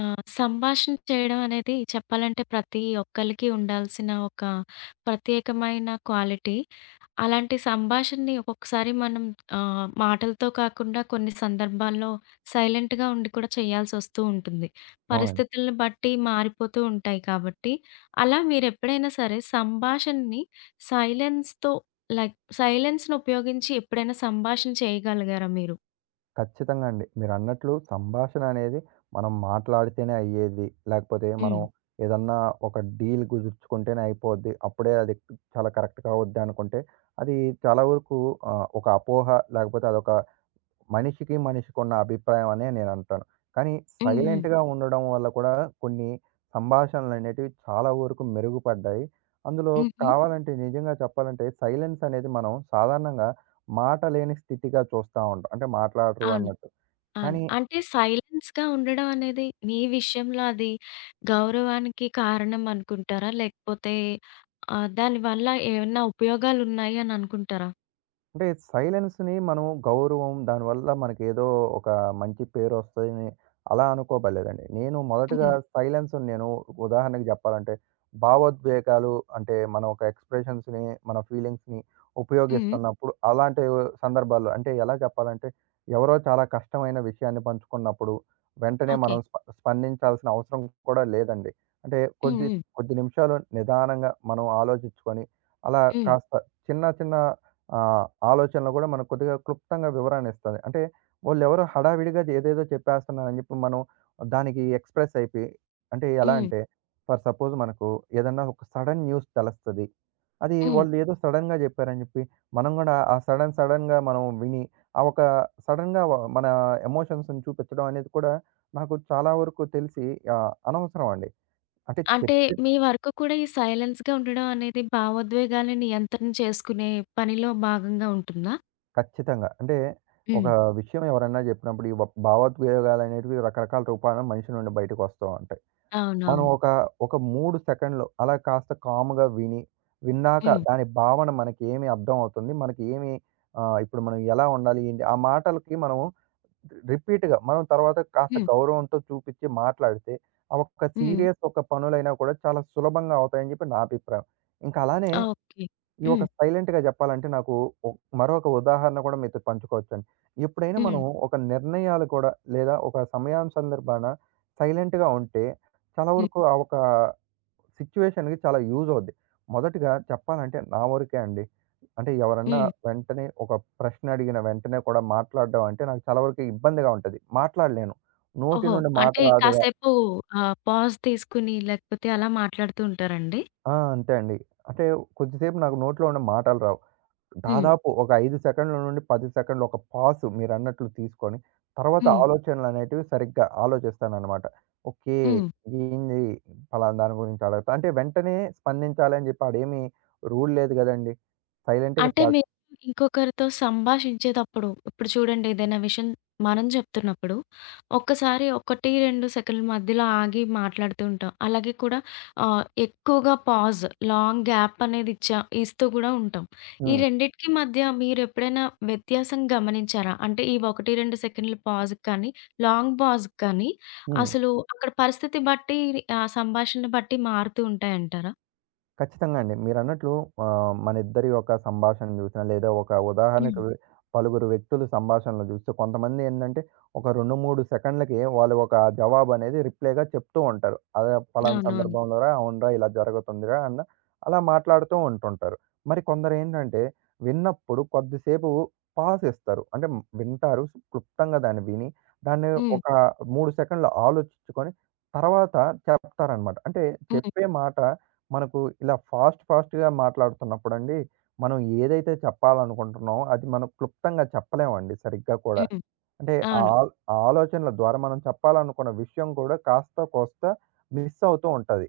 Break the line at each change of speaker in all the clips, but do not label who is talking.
ఆ! సంభాషణ చేయడం అనేది చెప్పాలంటే ప్రతి ఒక్కళ్ళకి ఉండాల్సిన ఒక ప్రత్యేకమైన క్వాలిటీ. అలాంటి సంభాషణని ఒక్కొక్కసారి మనం మాటలతో కాకుండా కొన్ని సందర్భాల్లో సైలెంట్‌గా ఉండి కూడా చేయాల్సొస్తూ ఉంటుంది.
అవునండి.
పరిస్థితులను బట్టి మారిపోతూ ఉంటాయి కాబట్టి. అలా మీరెప్పుడైనా సరే సంభాషణని సైలెన్స్‌తో లైక్ సైలెన్స్‌ని ఉపయోగించి ఎప్పుడైనా సంభాషణ చేయగలిగారా మీరు?
ఖచ్చితంగా అండి. మీరన్నట్లు సంభాషణ అనేది మనం మాట్లాడితేనే అయ్యేది. లేకపోతే మనం
హ్మ్.
ఏదన్నా ఒక డీల్ కుదుర్చుకుంటేనే అయిపోద్ది. అప్పుడే అది చాలా కరెక్ట్‌గా అవుద్ది అనుకుంటే, అది చాలా వరకు ఒక అపోహ, లేకపోతే అదొక మనిషికి మనిషికున్న అభిప్రాయం అనే నేనంటాను. కానీ
హ్మ్. హ్మ్.
సైలెంట్‌గా ఉండడం వల్ల కూడా కొన్ని సంభాషణలనేటివి చాలా వరకు మెరుగుపడ్డాయి. అందులో
హుహు.
కావాలంటే, నిజంగా చెప్పాలంటే, సైలెన్స్ అనేది మనం సాధారణంగా మాట లేని స్థితిగా చూస్తా ఉంటాం. అంటే మాట్లాడరు
అవును.
అన్నట్టు. కానీ
అంటే సైలెన్స్‌గా ఉండడం అనేది మీ విషయంలో అది గౌరవానికి కారణం అనుకుంటారా? లేకపోతే దానివల్ల ఏమన్నా ఉపయోగాలున్నాయి అని అనుకుంటారా?
అంటే సైలెన్స్‌ని మనం గౌరవం, దానివల్ల మనకేదో ఒక మంచి పేరొస్తదని అలా అనుకోబడలేదండి. నేను మొదటగా
హ్మ్.
సైలెన్స్‌ని నేను ఉదాహరణకి జెప్పాలంటే, భావోద్వేగాలు అంటే మన ఒక ఎక్స్‌ప్రెషన్స్‌ని, మన ఫీలింగ్స్‌ని
హ్మ్.
ఉపయోగిస్తున్నప్పుడు అలాంటి సందర్భాల్లో, అంటే ఎలా చెప్పాలంటే, ఎవరో చాలా కష్టమైన విషయాన్ని పంచుకున్నప్పుడు వెంటనే
ఓకే.
మనం స్పందించాల్సిన అవసరం కూడా లేదండి. అంటే
హ్మ్.
కొద్ది
హ్మ్.
కొద్ది నిమిషాలు నిదానంగా మనం ఆలోచించుకొని, అలా
హ్మ్.
కాస్త చిన్న చిన్న ఆహ్, ఆలోచనలో గూడా మనకు కొద్దిగా క్లుప్తంగా వివరణిస్తది. అంటే వాళ్ళెవరో హడావిడిగా ఏదేదో చెప్పేస్తున్నారని జెప్పి మనం దానికి ఎక్స్‌ప్రెస్ అయిపోయి, అంటే ఎలా
హ్మ్.
అంటే, ఫర్ సపోజ్ మనకు ఏదన్నా ఒక సడెన్ న్యూస్ తెలుస్తది. అది
హ్మ్.
వాళ్ళు ఏదో సడెన్‌గా జెప్పారని జెప్పి మనం గూడా ఆ సడెన్‌గా మనం విని, ఆ ఒక సడెన్‌గా వ మన ఎమోషన్స్‌ని చూపించడం అనేది కూడా నాకు చాలా వరకు తెలిసి అనవసరం అండి. అంటే
అంటే
చెప్తే
మీ వరకు కూడా ఈ సైలెన్స్‌గా ఉండడం అనేది భావోద్వేగాల్ని నియంత్రణ చేసుకునే పనిలో భాగంగా ఉంటుందా?
ఖచ్చితంగా. అంటే ఒక
హ్మ్.
విషయం ఎవరన్నా జెప్పినప్పుడు ఈ వ భావోద్వేగాలనేటివి రకరకాల రూపాన మనిషి నుండి బయటకొస్తూ ఉంటాయి. మనం
అవునవును.
ఒక, ఒక 3 సెకండ్‌లు అలా కాస్త కామ్‌గా విని, విన్నాక
హ్మ్.
దాని భావన మనకి ఏమి అర్థం అవుతుంది, మనకి ఏమి ఇప్పుడు మనం ఎలా ఉండాలి, ఏంటి ఆ మాటలకి మనం రిపీట్‌గా మనం తర్వాత కాస్త
హ్మ్.
గౌరవంతో చూపిచ్చి మాట్లాడితే, ఆ ఒక్క
హ్మ్.
సీరియస్ ఒక పనులైనా కూడా చాలా సులభంగా అవుతాయని జెప్పి నా అభిప్రాయం. ఇంకా అలానే
ఓకే.
ఈ ఒక
హ్మ్.
సైలెంట్‌గా జెప్పాలంటే నాకు ఒ మరొక ఉదాహరణ కూడా మీతో పంచుకోవచ్చండి. ఎప్పుడైనా
హ్మ్.
మనం ఒక నిర్ణయాలు కూడా, లేదా ఒక సమయం సందర్భాన సైలెంట్‌గా ఉంటే చాలా
హ్మ్.
వరకు ఆ ఒక సిట్యుయేషన్‌కి చాలా యూజ్ అవుద్ది. మొదటిగా చెప్పాలంటే నా వరకే అండి. అంటే ఎవరన్నా
హ్మ్.
వెంటనే ఒక ప్రశ్న అడిగిన వెంటనే కూడా మాట్లాడడం అంటే నాకు చాలా వరకు ఇబ్బందిగా ఉంటది. మాట్లాడలేను. నోటి
ఓహో!
నుండి మాట
అంటే
రాదుగా.
కాసేపు పాజ్ తీసుకొని లేకపోతే అలా మాట్లాడుతూ ఉంటారండి?
ఆ! అంతే అండి. అంటే కొద్దిసేపు నాకు నోట్లో ఉన్న మాటలు రావు.
హ్మ్.
దాదాపు ఒక 5 సెకండ్ల నుండి 10 సెకండ్లు ఒక పాస్ మీరన్నట్లు తీసుకొని, తర్వాత
హ్మ్.
ఆలోచనలనేటివి సరిగ్గా ఆలోచిస్తాననమాట. ఓకే.
హ్మ్.
ఏంది పలానా దాని గురించి అడగతా అంటే వెంటనే స్పందించాలని జెప్పి ఆడేమి రూల్ లేదు గదండీ. సైలెంట్‌గా
అంటే
క
మీరు ఇంకొకరితో సంభాషించేతప్పుడు, ఇప్పుడు చూడండి ఏదైనా విషయం మనం చెప్తున్నప్పుడు, ఒక్కసారి 1, 2 సెకన్ల మధ్యలో ఆగి మాట్లాడుతూ ఉంటాం. అలాగే కూడా ఎక్కువగా పాజ్, లాంగ్ గ్యాప్ అనేది ఇస్తూ గూడా ఉంటాం. ఈ
హ్మ్.
రెండిటికి మధ్య మీరెప్పుడైనా వ్యత్యాసం గమనించారా? అంటే ఈ 1, 2 సెకన్ల పాజ్‌కి కానీ, లాంగ్ పాజ్‌కి కానీ
హ్మ్.
అసలు అక్కడ పరిస్థితి బట్టి సంభాషణ బట్టి మారుతూ ఉంటాయంటారా?
ఖచ్చితంగా అండి. మీరన్నట్లు మనిద్దరి యొక్క సంభాషణ చూసినా, లేదా ఒక
హ్మ్.
ఉదాహరణకు పలుగురు వ్యక్తులు సంభాషణలు చూస్తే, కొంతమంది ఏందంటే, ఒక 2, 3 సెకండ్లకి వాళ్ళు ఒక జవాబనేది రిప్లైగా చెప్తూ ఉంటారు. అదే పలానా
అవునవును.
సందర్భంలోరా, అవునురా, ఇలా జరుగుతుందిరా అన్న అలా మాట్లాడుతూ ఉంటుంటారు. మరి కొందరేంటంటే, విన్నప్పుడు కొద్దిసేపు పాజ్ ఇస్తారు. అంటే హ్మ్, వింటారు, క్లుప్తంగా దాన్ని విని, దాన్ని
హ్మ్.
ఒక 3 సెకండ్లు ఆలోచించుకొని తర్వాత చెప్తారనమాట. అంటే
హ్మ్.
చెప్పే మాట మనకు ఇలా ఫాస్ట్ ఫాస్ట్‌గా మాట్లాడుతున్నప్పుడండి, మనం ఏదైతే చెప్పాలనుకుంటున్నామో అది మనం క్లుప్తంగా చెప్పలేమండి సరిగ్గా కూడా.
హ్మ్.
అంటే ఆ
అవును.
ఆ ఆలోచనల ద్వారా మనం చెప్పాలనుకున్న విషయం కూడా కాస్త మిస్ అవుతూ ఉంటది.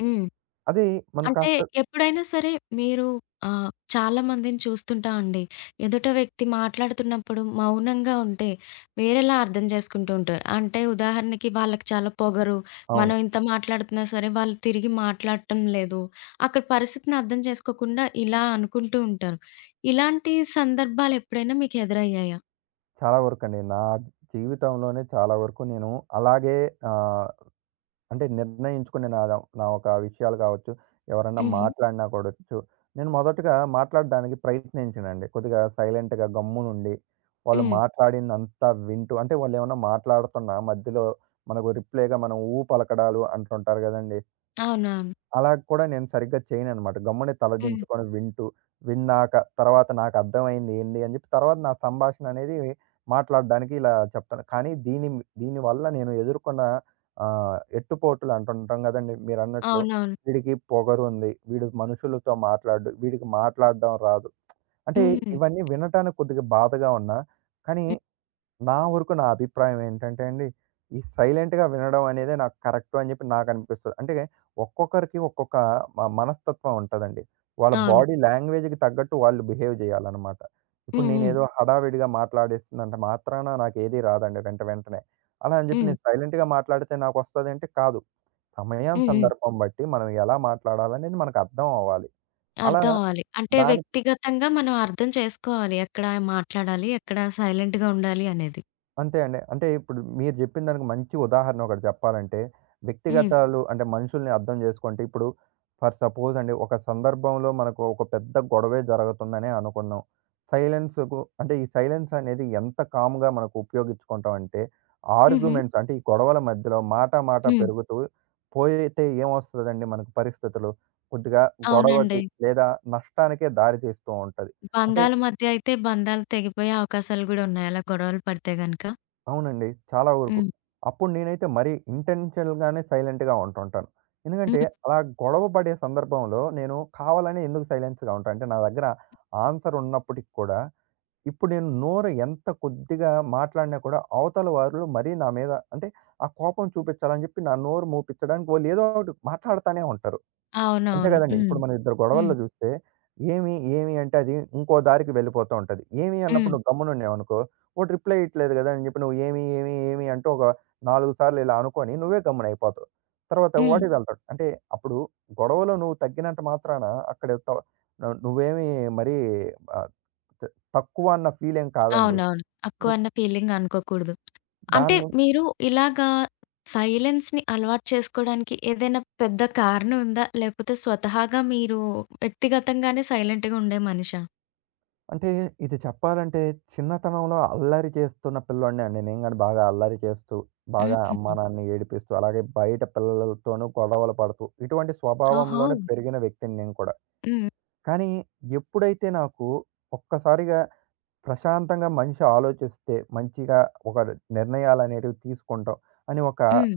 హ్మ్.
అది మనం
అంటే
కాస్త
ఎప్పుడైనా సరే మీరు చాలా మందిని చూస్తుంటామండి. ఎదుట వ్యక్తి మాట్లాడుతున్నప్పుడు మౌనంగా ఉంటే వేరేలా అర్థం చేసుకుంటూ ఉంటారు. అంటే ఉదాహరణకి వాళ్ళకి చాలా పొగరు.
అవును.
మనం ఇంత మాట్లాడుతున్నా సరే వాళ్ళు తిరిగి మాట్లాడటం లేదు. అక్కడ పరిస్థితిని అర్థం చేసుకోకుండా ఇలా అనుకుంటూ ఉంటారు. ఇలాంటి సందర్భాలు ఎప్పుడైనా మీకు ఎదురయ్యాయా?
చాలా వరకండి. నా జీవితంలోనే చాలా వరకు నేను అలాగే ఆహ్ అంటే నిర్ణయించుకుని నా ఒక విషయాలు కావచ్చు, ఎవరన్నా
హుహు.
మాట్లాడినా కూడొచ్చు. నేను మొదటగా మాట్లాడడానికి ప్రయత్నించనండి. కొద్దిగా సైలెంట్‌గా గమ్మునుండి, వాళ్ళు
హ్మ్.
మాట్లాడిందంతా వింటూ, అంటే వాళ్ళేమన్నా మాట్లాడుతున్నా మధ్యలో మనకు రిప్లైగా మనం ఊ పలకడాలు అంటుంటారు గదండీ!
అవునవును.
అలా కూడా నేను సరిగ్గా చేయననమాట. గమ్మునే
హ్మ్.
తలదించుకొని వింటూ, విన్నాక తర్వాత నాకర్థమైంది ఏంది అని జెప్పి తర్వాత నా సంభాషణ అనేది మాట్లాడడానికి ఇలా చెప్తాను. కానీ దీని దీనివల్ల నేను ఎదుర్కొన్న ఎట్టుపోటులు అంటుంటాం గదండీ మీరన్నట్లు.
అవునవును.
వీడికి పొగరుంది. వీడు మనుషులతో మాట్లాడడు. వీడికి మాట్లాడడం రాదు. అంటే
హ్మ్.
ఇవన్నీ వినటానికి కొద్దిగా బాధగా ఉన్నా, కానీ
హ్మ్.
నా వరకు నా అభిప్రాయం ఏంటంటే అండి, ఈ సైలెంట్‌గా వినడం అనేదే నాకు కరెక్టు అని చెప్పి నాకనిపిస్తది. అంటే ఒక్కొక్కరికి ఒక్కొక్క మనస్తత్వం ఉంటదండి. వాళ్ళ
అవును.
బాడీ లాంగ్వేజ్‌కి తగ్గట్టు వాళ్ళు బిహేవ్ జేయాలనమాట. ఇప్పుడు
హ్మ్. హ్మ్.
నేనేదో హడావిడిగా మాట్లాడేస్తున్నంత మాత్రాన నాకేది రాదండి వెంటనే. అలా అని జెప్పి
హ్మ్.
నేను సైలెంట్‌గా మాట్లాడితే నాకొస్తదంటే కాదు. సమయం,
హ్మ్. హ్మ్.
సందర్భం బట్టి మనం ఎలా మాట్లాడాలనేది మనకు అర్థం అవ్వాలి. అలా
అర్థం అవ్వాలి. అంటే
దాని
వ్యక్తిగతంగా మనం అర్థం చేసుకోవాలి. ఎక్కడ మాట్లాడాలి, ఎక్కడ సైలెంట్‌గా ఉండాలి అనేది.
అంతే అండి. అంటే ఇప్పుడు మీరు జెప్పిన దానికి మంచి ఉదాహరణ ఒకటి జెప్పాలంటే,
హ్మ్.
వ్యక్తిగతాలు అంటే మనుషుల్ని అర్థం జేసుకుంటే ఇప్పుడు ఫర్ సపోజ్ అండి, ఒక సందర్భంలో మనకు ఒక పెద్ద గొడవే జరుగుతుందనే అనుకుందాం. సైలెన్స్‌కు అంటే ఈ సైలెన్స్ అనేది ఎంత కామ్‌గా మనకు ఉపయోగించుకుంటామంటే,
హుహు.
ఆర్గ్యుమెంట్స్ అంటే ఈ గొడవల మధ్యలో మాట మాట
హ్మ్.
పెరుగుతూ పోయితే ఏమొస్తదండి మనకు పరిస్థితులు? కొద్దిగా
అవునండి.
గొడవకి లేదా నష్టానికే దారి తీస్తూ ఉంటది. అంటే
బంధాల మధ్య అయితే బంధాలు తెగిపోయే అవకాశాలు గూడా ఉన్నాయి. అలా గొడవలు పడితే గనక.
అవునండి. చాలా వరకు.
హ్మ్.
అప్పుడు నేనైతే మరీ ఇంటెన్షనల్‌గానే సైలెంట్‌గా ఉంటుంటాను. ఎందుకంటే,
హ్మ్.
అలా గొడవ పడే సందర్భంలో నేను కావాలనే ఎందుకు సైలెన్స్‌గా ఉంటా అంటే, నా దగ్గర ఆన్సర్ ఉన్నప్పటికి కూడా, ఇప్పుడు నేను నోరు ఎంత కొద్దిగా మాట్లాడినా కూడా, అవతల వాళ్ళు మరీ నా మీద అంటే, ఆ కోపం చూపిచ్చాలని చెప్పి నా నోరు మూపిచ్చడానికి వాళ్ళు ఏదో ఒకటి మాట్లాడతానే ఉంటారు. అంతే
అవునవును.
కదండీ.
హ్మ్.
ఇప్పుడు మన ఇద్దరి
హ్మ్.
గొడవల్లో జూస్తే, ఏమి, ఏమి అంటే అది ఇంకో దారికి వెళ్ళిపోతా ఉంటది. ఏమి
హ్మ్.
అన్నప్పుడు నువ్వు గమ్మునున్నావనుకో, వాడు రిప్లై ఇయ్యట్లేదు గదా! అని జెప్పి నువ్వు ఏమి, ఏమి, ఏమి అంటూ ఒక 4 సార్లు ఇలా అనుకోని నువ్వే గమ్మునయిపోతావు. తర్వాత
హ్మ్.
వాడే వెళ్తాడు. అంటే అప్పుడు గొడవలో నువ్వు తగ్గినంత మాత్రాన అక్కడ త నువ్వేమి మరీ ఆహ్, త తక్కువ అన్న ఫీల్ ఏం కాదండి.
అవునవును. తక్కువ
అంటే
అన్న ఫీలింగ్ అనుకోకూడదు. అంటే
దాన్ని
మీరు ఇలాగా సైలెన్స్‌ని అలవాటు చేసుకోవడానికి ఏదైనా పెద్ద కారణం ఉందా? లేకపోతే స్వతహాగా మీరు వ్యక్తిగతంగానే సైలెంట్‌గా ఉండే మనిషా?
అంటే ఇది చెప్పాలంటే, చిన్నతనంలో అల్లరి చేస్తున్న పిల్లోడినే అండి. నేను గాని బాగా అల్లరి చేస్తూ, బాగా అమ్మా,
హుహు.
నాన్నని ఏడిపిస్తూ, అలాగే బయట పిల్లలతోనూ గొడవలు పడుతూ, ఇటువంటి
ఓహో!
స్వభావంలోనే పెరిగిన వ్యక్తిని నేను కూడా.
హ్మ్.
కానీ ఎప్పుడైతే నాకు ఒక్కసారిగా ప్రశాంతంగా మనిషి ఆలోచిస్తే, మంచిగా ఒక నిర్ణయాలనేటివి తీసుకుంటాం అని ఒక
హ్మ్.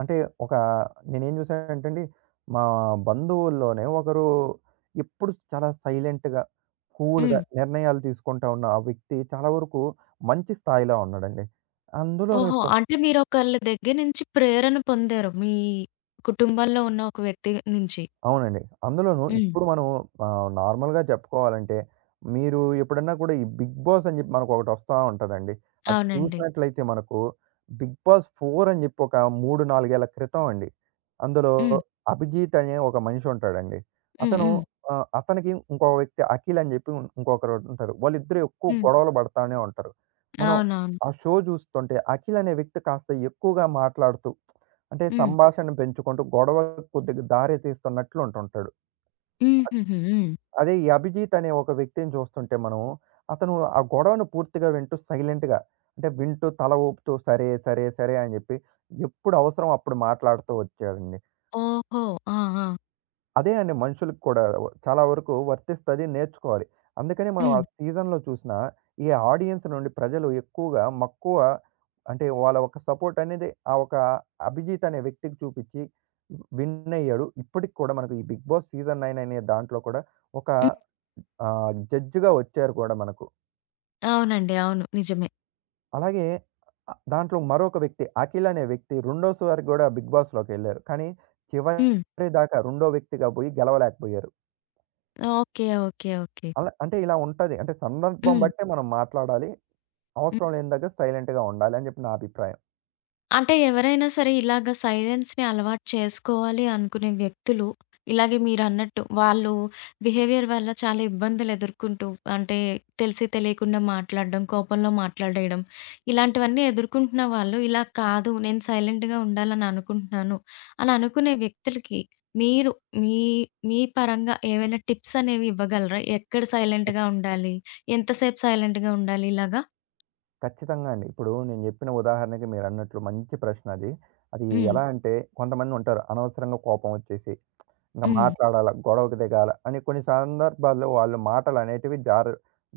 అంటే ఒక నేనేం జూసానంటే అండి, మా బంధువుల్లోనే ఒకరు ఎప్పుడు చాలా సైలెంట్‌గా, కూల్‌గా
హ్మ్.
నిర్ణయాలు తీసుకుంటా ఉన్న ఆ వ్యక్తి చాలా వరకు మంచి స్థాయిలో ఉన్నాడండి. అందులోను
ఓహో!
ఇప్పుడు
అంటే మీరొకళ్ళ దగ్గర నుంచి ప్రేరణ పొందారు. మీ కుటుంబంలో ఉన్న ఒక వ్యక్తి నుంచి.
అవునండి. అందులోనూ
హ్మ్.
ఇప్పుడు మనం నార్మల్‌గా చెప్పుకోవాలంటే, మీరు ఎప్పుడన్నా కూడా ఈ 'బిగ్ బాస్' అని చెప్పి మనకొకటి వస్తా ఉంటదండి. అది
అవునండి.
చూసినట్లయితే మనకు 'బిగ్ బాస్ 4' అని చెప్పి ఒక 3, 4 ఏళ్ల క్రితం అండి. అందులో
హ్మ్.
'అభిజీత్' అనే ఒక మనిషి ఉంటాడండి.
హ్మ్.
అతను
హ్మ్.
అవును. అతనికి ఇంకో వ్యక్తి 'అఖిల్' అని చెప్పి ఇంకొకరు ఉంటారు. వాళ్ళిద్దరూ ఎక్కువ
హ్మ్.
గొడవలు పడతానే ఉంటారు. మనం
అవునవును.
ఆ షో చూస్తుంటే 'అఖిల్' అనే వ్యక్తి కాస్త ఎక్కువగా మాట్లాడుతూ, అంటే
హ్మ్.
సంభాషణను పెంచుకుంటూ గొడవ కొద్దిగా దారి తీస్తున్నట్లు ఉంటుంటాడు.
హుహుహు. హ్మ్.
అదే ఈ అభిజిత్ అనే ఒక వ్యక్తిని చూస్తుంటే మనం, అతను ఆ గొడవను పూర్తిగా వింటూ సైలెంట్‌గా, అంటే వింటూ తల ఊపుతూ సరే, సరే, సరే అని చెప్పి ఎప్పుడు అవసరం అప్పుడు మాట్లాడుతూ వచ్చాడండి.
ఓహో! ఆ! ఆ!
అదే అండి మనుషులకి కూడా వ చాలా వరకు వర్తిస్తది, నేర్చుకోవాలి. అందుకని మనం ఆ
హ్మ్.
సీజన్‌లో చూసినా ఈ ఆడియన్స్ నుండి ప్రజలు ఎక్కువగా మక్కువ, అంటే వాళ్ళ ఒక సపోర్ట్ అనేది ఆ ఒక అభిజిత్ అనే వ్యక్తికి చూపిచ్చి విన్ అయ్యాడు. ఇప్పటికి కూడా మనకు ఈ 'బిగ్ బాస్' సీజన్ 9 అనే దాంట్లో కూడా ఒక
హ్మ్.
జడ్జ్‌గా వచ్చారు కూడా మనకు.
అవునండి. అవును. నిజమే.
అలాగే దాంట్లో మరొక వ్యక్తి అఖిల్ అనే వ్యక్తి రెండోసారి కూడా 'బిగ్ బాస్'లోకెళ్లారు. కానీ
హ్మ్.
చివరి దాకా రెండో వ్యక్తిగా పోయి గెలవలేకపోయారు.
ఓకే. ఓకే. ఓకే.
అలా అంటే ఇలా ఉంటది. అంటే సందర్భం
హ్మ్.
బట్టే మనం మాట్లాడాలి.
హ్మ్.
అవసరం లేని దగ్గర సైలెంట్‌గా ఉండాలి అని చెప్పి నా అభిప్రాయం.
అంటే ఎవరైనా సరే ఇలాగ సైలెన్స్‌ని అలవాటు చేసుకోవాలి అనుకునే వ్యక్తులు, ఇలాగే మీరన్నట్టు వాళ్ళు బిహేవియర్ వల్ల చాలా ఇబ్బందులు ఎదుర్కొంటూ అంటే తెలిసి తెలియకుండా మాట్లాడడం, కోపంలో మాట్లాడేయడం ఇలాంటివన్నీ ఎదుర్కొంటున్న వాళ్ళు ఇలా కాదు, నేను సైలెంట్‌గా ఉండాలని అనుకుంటున్నాను అని అనుకునే వ్యక్తులకి మీరు మీ మీ పరంగా ఏవైనా టిప్స్ అనేవి ఇవ్వగలరా? ఎక్కడ
ఖ
సైలెంట్‌గా ఉండాలి? ఎంతసేపు సైలెంట్‌గా ఉండాలి ఇలాగా?
ఖచ్చితంగా అండి. ఇప్పుడు నేను చెప్పిన ఉదాహరణకి మీరన్నట్లు మంచి ప్రశ్న అది. అది
హ్మ్.
ఎలా అంటే, కొంతమంది ఉంటారు అనవసరంగా కోపం వచ్చేసి ఇంక
హ్మ్.
మాట్లాడాల, గొడవకు దిగాల అని కొన్ని సందర్భాల్లో వాళ్ళు మాటలనేటివి జార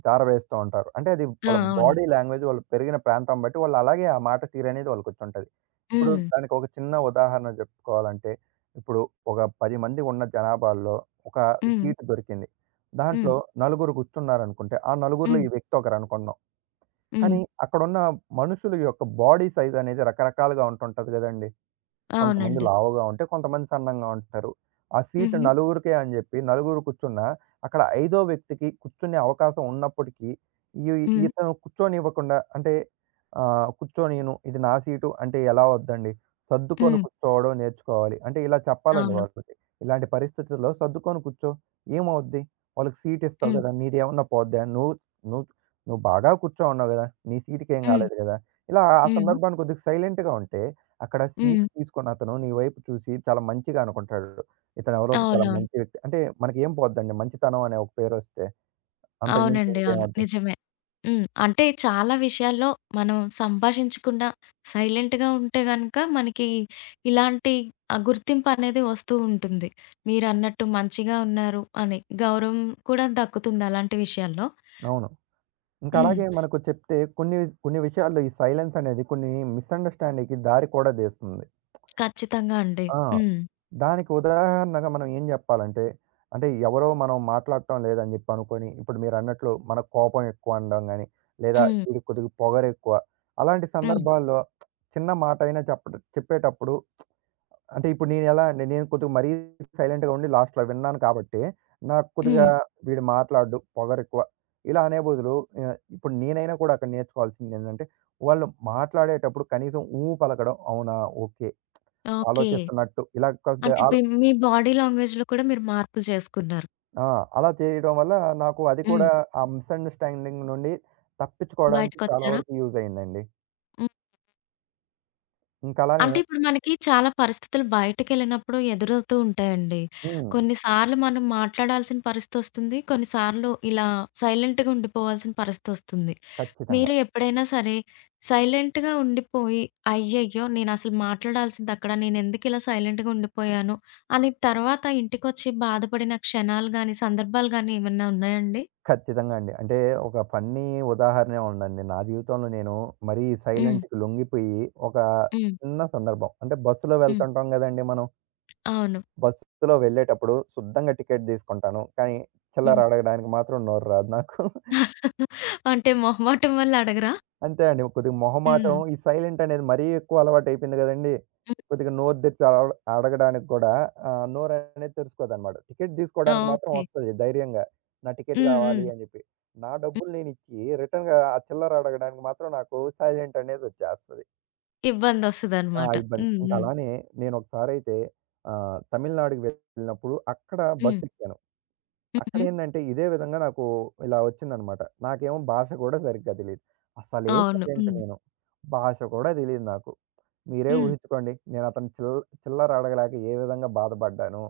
జారవేస్తూ ఉంటారు. అంటే అది
ఆ!
వాళ్ళ
అవును.
బాడీ లాంగ్వేజ్, వాళ్ళు పెరిగిన ప్రాంతం బట్టి వాళ్ళు అలాగే ఆ మాట తీరనేది వాళ్ళకొచ్చుంటది. ఇప్పుడు
హ్మ్.
దానికి ఒక చిన్న ఉదాహరణ చెప్పుకోవాలంటే, ఇప్పుడు ఒక 10 మంది ఉన్న జనాభాలో ఒక
హ్మ్.
సీటు దొరికింది.
హ్మ్.
దాంట్లో నలుగురు కూర్చున్నారనుకుంటే, ఆ నలుగురిలో
హ్మ్.
ఈ వ్యక్తి ఒకరు అనుకుందాం.
హ్మ్.
కానీ అక్కడున్న మనుషుల యొక్క బాడీ సైజ్ అనేది రకరకాలుగా ఉంటుంటది గదండీ! కొంతమంది
అవునండి.
లావుగా ఉంటే, కొంతమంది సన్నంగా ఉంటారు. ఆ సీట్
హుహు.
నలుగురికే అని చెప్పి, నలుగురు కూర్చున్నా, అక్కడ ఐదో వ్యక్తికి కూర్చునే అవకాశం ఉన్నప్పటికీ, ఈ
హ్మ్.
ఇతను కూర్చోనివ్వకుండా అంటే కూర్చోనీయను, ఇది నా సీటు అంటే ఎలా వద్దండి? సర్దుకొని
హ్మ్.
కూర్చోవడం నేర్చుకోవాలి. అంటే ఇలా చెప్పాలండి
అవును.
వాళ్ళకి. ఇలాంటి పరిస్థితుల్లో సర్దుకొని కూర్చో, ఏమవుద్ది? వాళ్ళకి సీట్ ఇస్తావు
హ్మ్.
కదా! నీదేమన్నా పోద్దా? నువ్వు నువ్వు నువ్వు బాగా కూర్చోనున్నావు కదా! నీ సీట్‌కేం
హ్మ్.
కాలేదు కదా! ఇలా ఆ
హ్మ్.
సందర్భాన్ని కొద్దిగా సైలెంట్‌గా ఉంటే అక్కడ సీట్
హ్మ్.
తీసుకున్నతను నీ వైపు చూసి చాలా మంచిగా అనుకుంటాడు. ఇతనెవరో చాలా
అవునవును.
మంచి వ్యక్తి. అంటే మనకేం పోద్దండి మంచితనం అనే ఒక పేరొస్తే. అంతకుమించి
అవునండి. అవును.
ఇంకేమొద్ది.
నిజమే. హ్మ్. అంటే చాలా విషయాల్లో మనం సంభాషించకుండా సైలెంట్‌గా ఉంటే గనక మనకి ఇలాంటి ఆ గుర్తింపనేది వస్తూ ఉంటుంది. మీరన్నట్టు మంచిగా ఉన్నారు అని. గౌరవం కూడా దక్కుతుంది అలాంటి విషయాల్లో.
అవును. ఇంకా
హ్మ్.
అలాగే మనకు చెప్తే కొన్ని, కొన్ని విషయాల్లో ఈ సైలెన్స్ అనేది కొన్ని మిస్‌అండర్‌స్టాండింగ్‌కి దారి కూడా తీస్తుంది.
ఖచ్చితంగా అండి.
ఆ!
హ్మ్.
దానికి ఉదాహరణగా మనం ఏం జెప్పాలంటే, అంటే ఎవరో మనం మాట్లాడటం లేదని జెప్పి అనుకోని, ఇప్పుడు మీరన్నట్లు మనకు కోపం ఎక్కువ అనడం గాని, లేదా
హ్మ్.
వీడికి కొద్దిగా పొగరెక్కువ. అలాంటి
హ్మ్.
సందర్భాల్లో చిన్న మాటైనా చెప్పేటప్పుడు, అంటే ఇప్పుడు నేనెలా అండి, నేను కొద్దిగా మరీ సైలెంట్‌గా ఉండి లాస్ట్‌లో విన్నాను కాబట్టి, నాకు కొద్దిగా
హ్మ్.
వీడు మాట్లాడడు, పొగరెక్కువ ఇలా అనే బదులు ఇప్పుడు నేనైనా కూడా అక్కడ నేర్చుకోవాల్సిందేంటంటే, వాళ్ళు మాట్లాడేటప్పుడు కనీసం ఊ పలకడం. అవునా, ఓకే.
ఓకే.
ఆలోచిస్తున్నట్టు ఇలా కొద్దిగా
అంటే
ఆలో
బి మీ బాడీ లాంగ్వేజ్‌లో కూడా మీరు మార్పులు చేసుకున్నారు.
ఆ! అలా చేయడం వల్ల నాకు అది
హ్మ్.
కూడా ఆ మిస్‌అండర్‌స్టాండింగ్ నుండి తప్పించుకోవడానికి చాలా
బయటకొచ్చారా?
వరకు యూజ్ అయిందండి.
హ్మ్.
ఇంకలానే
అంటే ఇప్పుడు మనకి చాలా పరిస్థితులు బయటకెళ్ళినప్పుడు ఎదురవుతూ ఉంటాయండి.
హ్మ్.
కొన్నిసార్లు మనం మాట్లాడాల్సిన పరిస్థితొస్తుంది. కొన్నిసార్లు ఇలా సైలెంట్‌గా ఉండిపోవాల్సిన పరిస్థితొస్తుంది.
ఖచ్చితంగా.
మీరు ఎప్పుడైనా సరే సైలెంట్‌గా ఉండిపోయి, అయ్యయ్యో! నేనసలు మాట్లాడాల్సింది అక్కడ, నేనెందుకిలా సైలెంట్‌గా ఉండిపోయాను అని తర్వాత ఇంటికొచ్చి బాధపడిన క్షణాలు గాని, సందర్భాలు గాని ఏమన్నా ఉన్నాయండి?
ఖచ్చితంగా అండి. అంటే ఒక ఫన్నీ ఉదాహరణే ఉందండి. నా జీవితంలో నేను మరీ
హ్మ్.
సైలెంట్‌కి లొంగిపోయి ఒక
హ్మ్.
చిన్న సందర్భం. అంటే బస్సులో
హ్మ్.
వెళ్తుంటాం గదండీ మనం.
అవును.
బస్సులో వెళ్ళేటప్పుడు శుద్ధంగా టికెట్ తీసుకుంటాను. కానీ
హ్మ్.
చిల్లర అడగడానికి మాత్రం నోరు రాదు నాకు.
అంటే మొహమాటం వల్ల అడగరా?
అంతే అండి. కొద్దిగా మొహమాటం,
హ్మ్.
ఈ సైలెంట్ అనేది మరీ ఎక్కువ అలవాటయిపోయింది గదండీ!
హ్మ్.
కొద్దిగా నోరు తెరిచి అడగడానికి గూడా నోరనేది తెరుచుకోదనమాట. టికెట్ తీసుకోవడానికి మాత్రం
ఓకే.
వస్తది ధైర్యంగా. నా టికెట్
హ్మ్. హ్మ్.
కావాలి అని జెప్పి. నా
హ్మ్.
డబ్బులు నేనిచ్చి రిటర్న్‌గా ఆ చిల్లర అడగడానికి మాత్రం నాకు సైలెంట్ అనేది వచ్చేస్తది. ఆ!
ఇబ్బందొస్తదనమాట.
ఇబ్బంది.
హ్మ్.
ఇంక
హ్మ్.
అలానే నేనొకసారయితే తమిళనాడుకి వెళ్ళినప్పుడు అక్కడ
హ్మ్.
బస్సెక్కాను.
హుహు.
అక్కడేందంటే, ఇదే విధంగా నాకు ఇలా వచ్చిందనమాట. నాకేమో భాష కూడా సరిగ్గా తెలీదు. అసలే
అవును.
సైలెంట్
హ్మ్.
నేను. భాష కూడా తెలీదు నాకు. మీరే
హ్మ్.
ఊహించుకోండి. నేను అతను చిల్ చిల్లర అడగలేక ఏ విధంగా బాధపడ్డానో.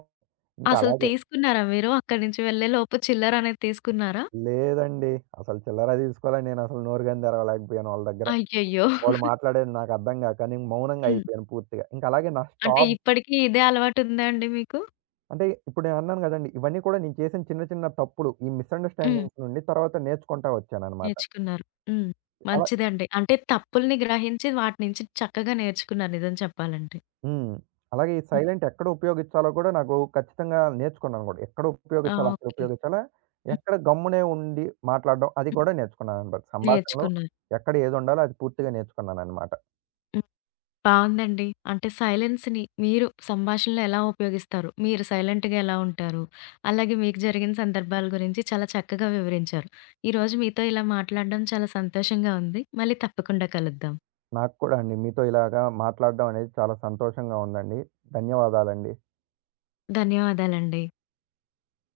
ఇంకా
అసలు
అలాగే
తీసుకున్నారా మీరు? అక్కడి నుంచి వెళ్ళేలోపు చిల్లరనేది తీసుకున్నారా?
లేదండి. అసలు చిల్లర తీసుకోవాలని నేనసలు నోరుగాని తెరవలేకపోయాను వాళ్ళ దగ్గర.
అయ్యయ్యో!
వాళ్ళు మాట్లాడేది నాకు అర్థం గాక నేను మౌనంగా
హ్మ్.
అయిపోయాను పూర్తిగా. ఇంక అలాగే నా
అంటే
స్టాప్
ఇప్పటికి ఇదే అలవాటుందా అండి మీకు?
అంటే ఇప్పుడు నేను అన్నాను గదండీ! ఇవన్నీ కూడా నేను చేసిన చిన్న చిన్న తప్పులు, ఈ
హ్మ్.
మిస్‌అండర్‌స్టాండింగ్స్ నుండి తర్వాత నేర్చుకుంటా వచ్చాననమాట.
నేర్చుకున్నారు. హ్మ్.
అలా
మంచిదండి. అంటే తప్పుల్ని గ్రహించి వాటి నుంచి చక్కగా నేర్చుకున్నారు నిజం చెప్పాలంటే.
హ్మ్. అలాగే ఈ
హ్మ్.
సైలెంట్ ఎక్కడ ఉపయోగించాలో కూడా నాకు ఖచ్చితంగా నేర్చుకున్నాను కూడా. ఎక్కడ
ఆ!
ఉపయోగించాలా, అక్కడ
ఓకే.
ఉపయోగించాలా,
హ్మ్.
ఎక్కడ గమ్మునే ఉండి మాట్లాడడం అది కూడా నేర్చుకున్నాననమాట. సంభాషణలో
నేర్చుకున్నారు.
ఎక్కడ ఏది ఉండాలో అది పూర్తిగా నేర్చుకున్నాననమాట.
బావుందండి. అంటే సైలెన్స్‌ని మీరు సంభాషణలో ఎలా ఉపయోగిస్తారు? మీరు సైలెంట్‌గా ఎలా ఉంటారు? అలాగే మీకు జరిగిన సందర్భాల గురించి చాలా చక్కగా వివరించారు. ఈరోజు మీతో ఇలా మాట్లాడడం చాలా సంతోషంగా ఉంది. మళ్ళీ తప్పకుండా కలుద్దాం.
నాకు కూడా అండి మీతో ఇలాగా మాట్లాడడం అనేది చాలా సంతోషంగా ఉందండి. ధన్యవాదాలండి.
ధన్యవాదాలండి.